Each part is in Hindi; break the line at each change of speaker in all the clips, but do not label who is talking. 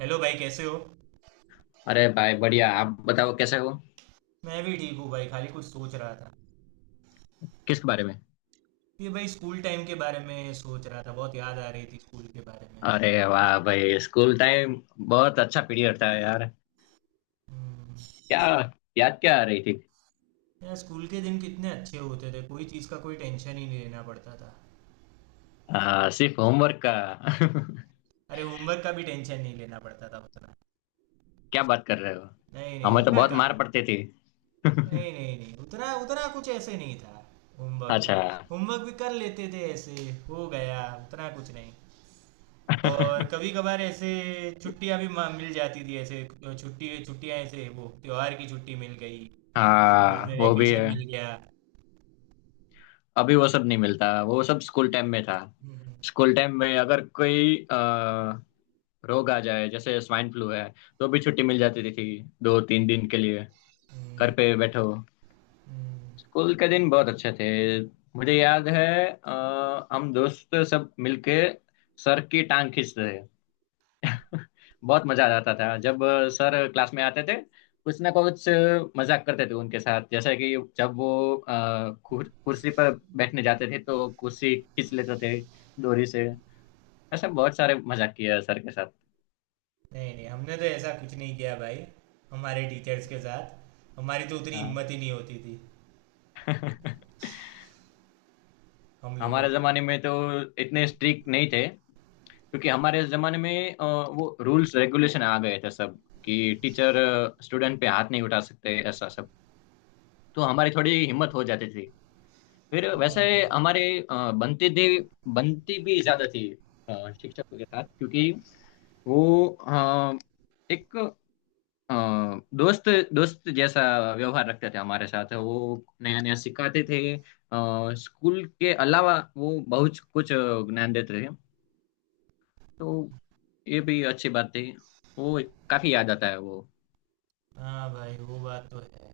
हेलो भाई, कैसे हो।
अरे भाई बढ़िया। आप बताओ कैसे हो।
मैं भी ठीक हूँ भाई, खाली कुछ सोच रहा था।
किस बारे में?
ये भाई स्कूल टाइम के बारे में सोच रहा था, बहुत याद आ रही थी स्कूल के बारे में।
अरे वाह भाई, स्कूल टाइम। बहुत अच्छा पीरियड था यार।
हम्म।
क्या? याद क्या आ रही थी?
यार, स्कूल के दिन कितने अच्छे होते थे, कोई चीज़ का कोई टेंशन ही नहीं लेना पड़ता था।
सिर्फ होमवर्क का।
अरे होमवर्क का भी टेंशन नहीं लेना पड़ता था उतना।
क्या बात कर रहे हो?
नहीं नहीं,
हमें तो
उतना
बहुत
का
मार पड़ती थी।
नहीं नहीं नहीं। उतना उतना कुछ ऐसे नहीं था होमवर्क का।
अच्छा।
होमवर्क भी कर लेते थे, ऐसे हो गया, उतना कुछ नहीं। और कभी कभार ऐसे छुट्टियां भी मिल जाती थी, ऐसे छुट्टी, छुट्टियां, ऐसे वो त्योहार की छुट्टी मिल गई, बाद
हाँ
में
वो भी
वैकेशन
है।
मिल गया।
अभी वो सब नहीं मिलता, वो सब स्कूल टाइम में था।
हम्म,
स्कूल टाइम में अगर कोई रोग आ जाए जैसे स्वाइन फ्लू है, तो भी छुट्टी मिल जाती थी 2 3 दिन के लिए। घर
हम्म,
पे बैठो।
हम्म।
स्कूल के दिन बहुत अच्छे थे। मुझे याद है हम दोस्त सब मिलके सर की टांग खींचते थे। बहुत मजा आ जाता था जब सर क्लास में आते थे। कुछ ना कुछ मजाक करते थे उनके साथ, जैसे कि जब वो कुर्सी पर बैठने जाते थे तो कुर्सी खींच लेते थे डोरी से। ऐसा बहुत सारे मजाक किया है सर के साथ।
नहीं नहीं, हमने तो ऐसा कुछ नहीं किया भाई हमारे टीचर्स के साथ। हमारी तो उतनी
हाँ।
हिम्मत ही नहीं होती थी हम लोगों
हमारे
की तो।
जमाने में तो इतने स्ट्रिक्ट नहीं थे, क्योंकि हमारे जमाने में वो रूल्स रेगुलेशन आ गए थे सब कि टीचर स्टूडेंट पे हाथ नहीं उठा सकते, ऐसा सब। तो हमारी थोड़ी हिम्मत हो जाती थी फिर वैसे।
हाँ भाई।
हमारे बनती थी, बनती भी ज्यादा थी शिक्षकों के साथ, क्योंकि वो एक अ, दोस्त दोस्त जैसा व्यवहार रखते थे हमारे साथ। वो नया नया सिखाते थे स्कूल के अलावा वो बहुत कुछ ज्ञान देते थे, तो ये भी अच्छी बात थी वो। काफी याद आता है वो।
हाँ भाई, वो बात तो है।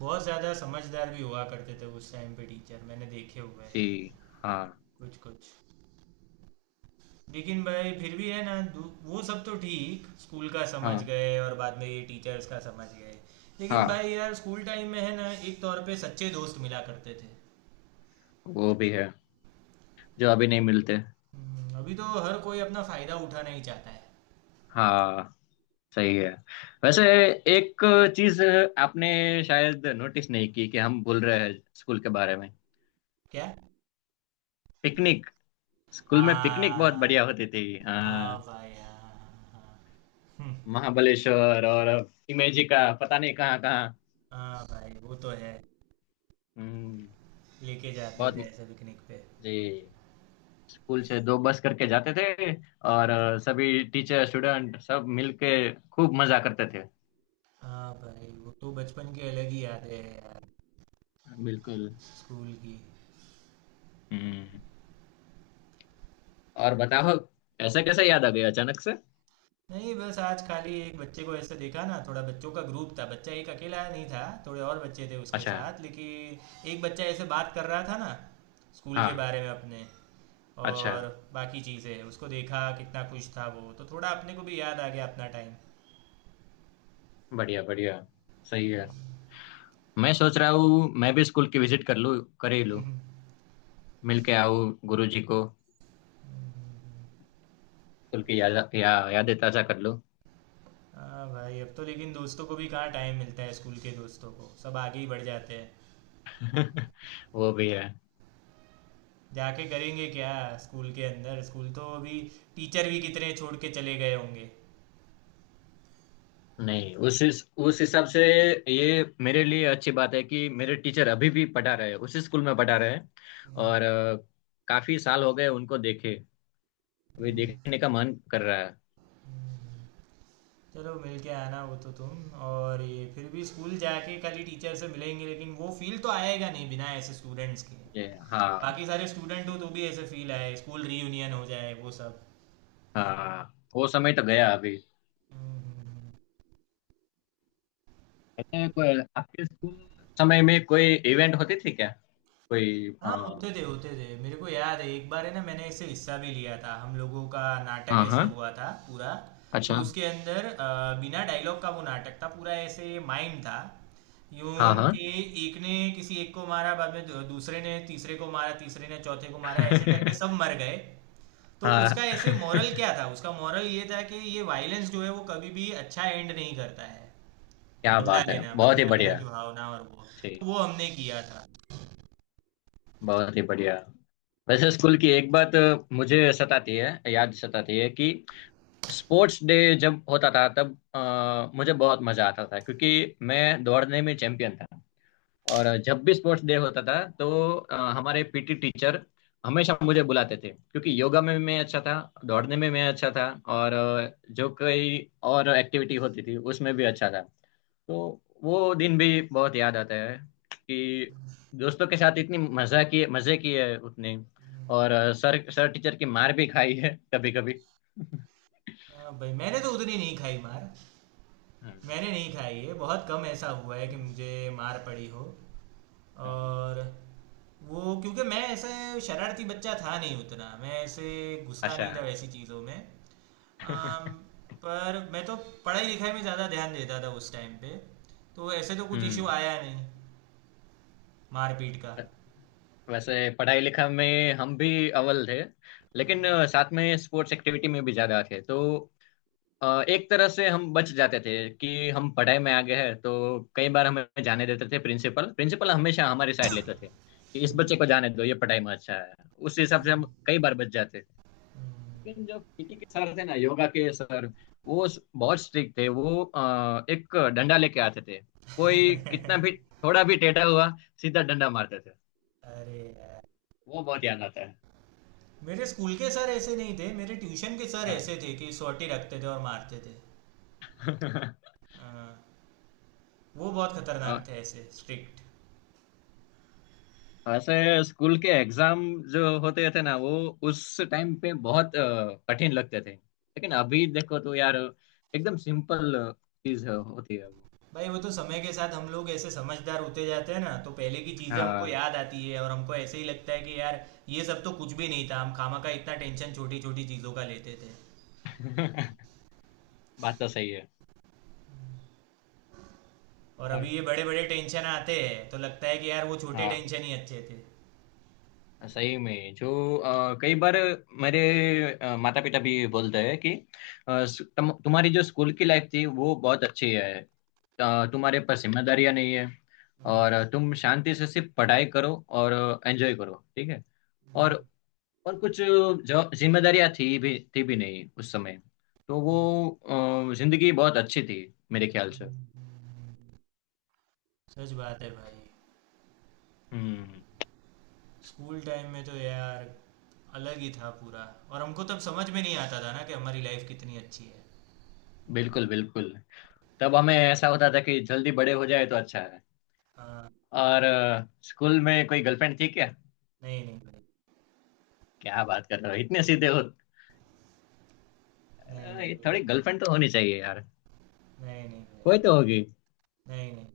बहुत ज़्यादा समझदार भी हुआ करते थे उस टाइम पे टीचर, मैंने देखे हुए
जी।
हैं
हाँ।
कुछ कुछ। लेकिन भाई फिर भी है ना, वो सब तो ठीक, स्कूल का समझ
हाँ।
गए, और बाद में ये टीचर्स का समझ गए। लेकिन
हाँ
भाई यार, स्कूल टाइम में है ना, एक तौर पे सच्चे दोस्त मिला करते थे।
वो भी है, जो अभी नहीं मिलते।
अभी तो हर कोई अपना फायदा उठाना ही चाहता है।
हाँ सही है। वैसे एक चीज आपने शायद नोटिस नहीं की कि हम भूल रहे हैं स्कूल के बारे में।
क्या।
पिकनिक। स्कूल में पिकनिक बहुत बढ़िया
हाँ।
होती थी।
हाँ
हाँ
भाई, हाँ। हाँ। हम्म।
महाबलेश्वर और इमेजी का पता नहीं कहाँ कहाँ।
हाँ भाई, वो तो है।
हम्म।
लेके जाते
बहुत।
थे ऐसे पिकनिक पे।
जी। स्कूल से दो बस करके जाते थे और सभी टीचर स्टूडेंट सब मिल के खूब मजा करते थे।
हाँ भाई, वो तो बचपन की अलग ही यादें हैं यार,
बिल्कुल।
स्कूल की।
हम्म। और बताओ, ऐसे कैसे याद आ गया अचानक से?
नहीं बस आज खाली एक बच्चे को ऐसे देखा ना, थोड़ा बच्चों का ग्रुप था, बच्चा एक अकेला नहीं था, थोड़े और बच्चे थे उसके
अच्छा।
साथ, लेकिन एक बच्चा ऐसे बात कर रहा था ना स्कूल के
हाँ।
बारे में अपने।
अच्छा।
और बाकी चीज़ें उसको देखा कितना खुश था वो, तो थोड़ा अपने को भी याद आ गया अपना टाइम।
बढ़िया बढ़िया। सही है। मैं सोच रहा हूँ मैं भी स्कूल की विजिट कर लूँ, कर ही लूँ। मिल के आऊँ गुरुजी को। स्कूल की यादें ताजा कर लूँ।
हाँ भाई, अब तो लेकिन दोस्तों को भी कहाँ टाइम मिलता है, स्कूल के दोस्तों को, सब आगे ही बढ़ जाते हैं।
वो भी है।
जाके करेंगे क्या स्कूल के अंदर, स्कूल तो अभी, टीचर भी कितने छोड़ के चले गए होंगे।
नहीं उस हिसाब से, ये मेरे लिए अच्छी बात है कि मेरे टीचर अभी भी पढ़ा रहे हैं, उसी स्कूल में पढ़ा रहे हैं। और काफी साल हो गए उनको देखे, अभी देखने का मन कर रहा है।
चलो मिल के आना वो तो तुम, और ये फिर भी स्कूल जाके खाली टीचर से मिलेंगे, लेकिन वो फील तो आएगा नहीं बिना ऐसे स्टूडेंट्स के।
ये हाँ।
बाकी सारे स्टूडेंट हो तो भी ऐसे फील आए, स्कूल रीयूनियन हो जाए, वो सब।
हाँ वो समय तो गया अभी।
हम्म, हम्म, हम्म।
अच्छा, कोई आपके स्कूल समय में कोई इवेंट होती थी क्या? कोई
हाँ, होते थे होते थे। मेरे को याद है एक बार है ना, मैंने इससे हिस्सा भी लिया था, हम लोगों का नाटक
हाँ
ऐसे
हाँ।
हुआ था पूरा। तो
अच्छा।
उसके अंदर बिना डायलॉग का वो नाटक था पूरा, ऐसे माइंड था यूं
हाँ हाँ।
कि एक ने किसी एक को मारा, बाद में दूसरे ने तीसरे को मारा, तीसरे ने चौथे को मारा, ऐसे करके सब मर गए। तो उसका
हाँ।
ऐसे मॉरल क्या था, उसका मॉरल ये था कि ये वायलेंस जो है वो कभी भी अच्छा एंड नहीं करता है।
क्या
बदला
बात है,
लेना,
बहुत ही
बदला लेना
बढ़िया।
की भावना और वो,
जी।
तो वो हमने किया था।
बहुत ही बढ़िया। वैसे स्कूल की एक बात मुझे सताती है, याद सताती है कि स्पोर्ट्स डे जब होता था तब मुझे बहुत मजा आता था, क्योंकि मैं दौड़ने में चैंपियन था। और जब भी स्पोर्ट्स डे होता था तो हमारे पीटी टीचर हमेशा मुझे बुलाते थे, क्योंकि योगा में मैं अच्छा था, दौड़ने में मैं अच्छा था, और जो कई और एक्टिविटी होती थी उसमें भी अच्छा था। तो वो दिन भी बहुत याद आता है कि दोस्तों के साथ इतनी मजा की, मजे किए हैं उतने। और सर सर टीचर की मार भी खाई है कभी कभी।
हाँ भाई, मैंने तो उतनी नहीं खाई मार।
हाँ।
मैंने नहीं खाई है, बहुत कम ऐसा हुआ है कि मुझे मार पड़ी हो।
हाँ,
और वो क्योंकि मैं ऐसे शरारती बच्चा था नहीं उतना, मैं ऐसे घुसता
आशा।
नहीं था वैसी चीज़ों में। अम, पर मैं तो पढ़ाई लिखाई में ज़्यादा ध्यान देता था उस टाइम पे, तो ऐसे तो कुछ इशू
हम्म।
आया नहीं मारपीट का।
वैसे पढ़ाई लिखा में हम भी अव्वल थे, लेकिन साथ में स्पोर्ट्स एक्टिविटी में भी ज्यादा थे, तो एक तरह से हम बच जाते थे कि हम पढ़ाई में आगे हैं, तो कई बार हमें जाने देते थे। प्रिंसिपल प्रिंसिपल हमेशा हमारी साइड लेते थे कि इस बच्चे को जाने दो, ये पढ़ाई में अच्छा है। उस हिसाब से हम कई बार बच जाते थे। लेकिन जो पीटी के सर थे ना, योगा के सर, वो बहुत स्ट्रिक्ट थे। वो एक डंडा लेके आते थे। कोई कितना भी थोड़ा भी टेढ़ा हुआ, सीधा डंडा मारते थे।
अरे यार,
वो बहुत याद आता है।
मेरे स्कूल के सर ऐसे नहीं थे, मेरे ट्यूशन के सर ऐसे थे कि सोटी रखते थे और मारते थे।
हाँ।
हाँ, वो बहुत खतरनाक थे, ऐसे स्ट्रिक्ट।
ऐसे स्कूल के एग्जाम जो होते थे ना वो, उस टाइम पे बहुत कठिन लगते थे, लेकिन अभी देखो तो यार एकदम सिंपल चीज होती है वो।
भाई वो तो समय के साथ हम लोग ऐसे समझदार होते जाते हैं ना, तो पहले की चीजें हमको
हाँ।
याद आती है और हमको ऐसे ही लगता है कि यार ये सब तो कुछ भी नहीं था, हम खामा का इतना टेंशन छोटी छोटी चीजों का लेते थे।
बात तो सही है।
और अभी
और
ये बड़े बड़े टेंशन आते हैं तो लगता है कि यार वो छोटे
हाँ
टेंशन ही अच्छे थे।
सही में जो कई बार मेरे माता पिता भी बोलते हैं कि तुम्हारी जो स्कूल की लाइफ थी वो बहुत अच्छी है। तुम्हारे पर जिम्मेदारियां नहीं है, और तुम शांति से सिर्फ पढ़ाई करो और एंजॉय करो, ठीक है। और और कुछ जो जिम्मेदारियां थी भी, थी भी नहीं उस समय, तो वो जिंदगी बहुत अच्छी थी मेरे ख्याल से।
सच बात है भाई।
हम्म।
स्कूल टाइम में तो यार अलग ही था पूरा, और हमको तब समझ में नहीं आता था ना कि हमारी लाइफ कितनी अच्छी है।
बिल्कुल बिल्कुल। तब हमें ऐसा होता था कि जल्दी बड़े हो जाए तो अच्छा।
हाँ।
और स्कूल में कोई गर्लफ्रेंड थी क्या?
नहीं नहीं भाई।
क्या बात कर रहे हो, इतने सीधे हो!
नहीं नहीं
ये थोड़ी
बिल्कुल,
गर्लफ्रेंड तो होनी चाहिए यार।
नहीं नहीं नहीं भाई।
कोई तो होगी।
नहीं नहीं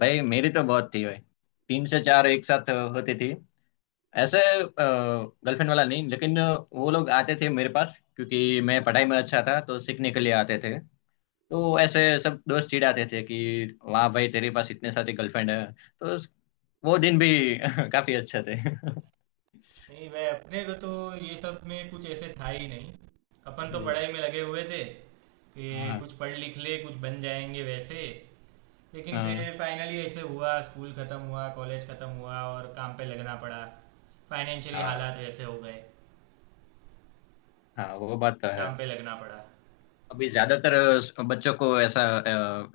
भाई मेरी तो बहुत थी भाई, तीन से चार एक साथ होती थी। ऐसे गर्लफ्रेंड वाला नहीं, लेकिन वो लोग आते थे मेरे पास, क्योंकि मैं पढ़ाई में अच्छा था तो सीखने के लिए आते थे। तो ऐसे सब दोस्त चिढ़ाते थे कि वाह भाई, तेरे पास इतने सारे गर्लफ्रेंड है। तो वो दिन भी काफी अच्छे थे।
नहीं भाई, अपने को तो ये सब में कुछ ऐसे था ही नहीं। अपन तो
जी।
पढ़ाई में लगे हुए थे कि
हाँ
कुछ पढ़ लिख ले, कुछ बन जाएंगे वैसे। लेकिन फिर
हाँ
फाइनली ऐसे हुआ, स्कूल ख़त्म हुआ, कॉलेज ख़त्म हुआ, और काम पे लगना पड़ा। फाइनेंशियली
हाँ।
हालात वैसे हो गए कि
हाँ, वो बात तो है।
काम पे लगना पड़ा।
अभी ज्यादातर बच्चों को ऐसा,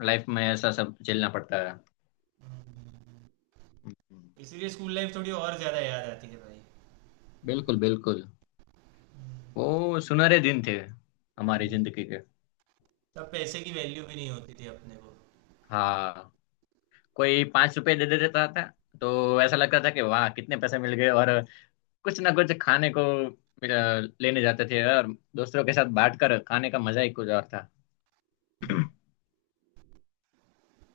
लाइफ में ऐसा सब झेलना पड़ता है। हम्म।
इसीलिए स्कूल लाइफ थोड़ी और ज़्यादा याद आती है भाई।
बिल्कुल बिल्कुल। वो सुनहरे दिन थे हमारी जिंदगी के।
तब पैसे की वैल्यू भी नहीं होती थी अपने को।
हाँ। कोई 5 रुपए दे देता था तो ऐसा लगता था कि वाह कितने पैसे मिल गए, और कुछ ना कुछ खाने को अ, लेने जाते थे, और दोस्तों के साथ बांट कर खाने का मजा ही कुछ और था।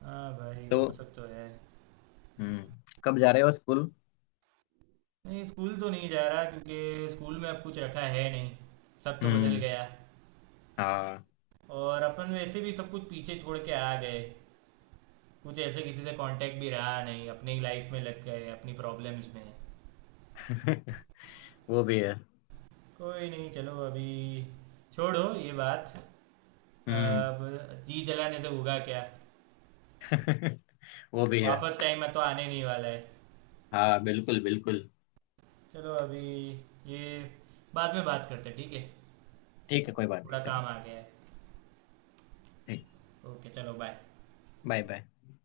हाँ भाई,
तो
वो सब तो है।
हम्म, कब जा रहे हो स्कूल?
नहीं, स्कूल तो नहीं जा रहा, क्योंकि स्कूल में अब कुछ रखा है नहीं, सब तो बदल
हम्म।
गया।
हाँ।
और अपन वैसे भी सब कुछ पीछे छोड़ के आ गए, कुछ ऐसे किसी से कांटेक्ट भी रहा नहीं, अपनी ही लाइफ में लग गए, अपनी प्रॉब्लम्स में।
वो भी है।
कोई नहीं, चलो अभी छोड़ो ये बात।
हम्म।
अब जी जलाने से होगा क्या,
वो भी है।
वापस टाइम में तो आने नहीं वाला है।
हाँ बिल्कुल बिल्कुल।
चलो अभी ये बाद में बात करते हैं, ठीक है।
ठीक है, कोई बात
थोड़ा
नहीं, चलो।
काम आ गया है।
ठीक।
ओके, चलो बाय।
Bye bye.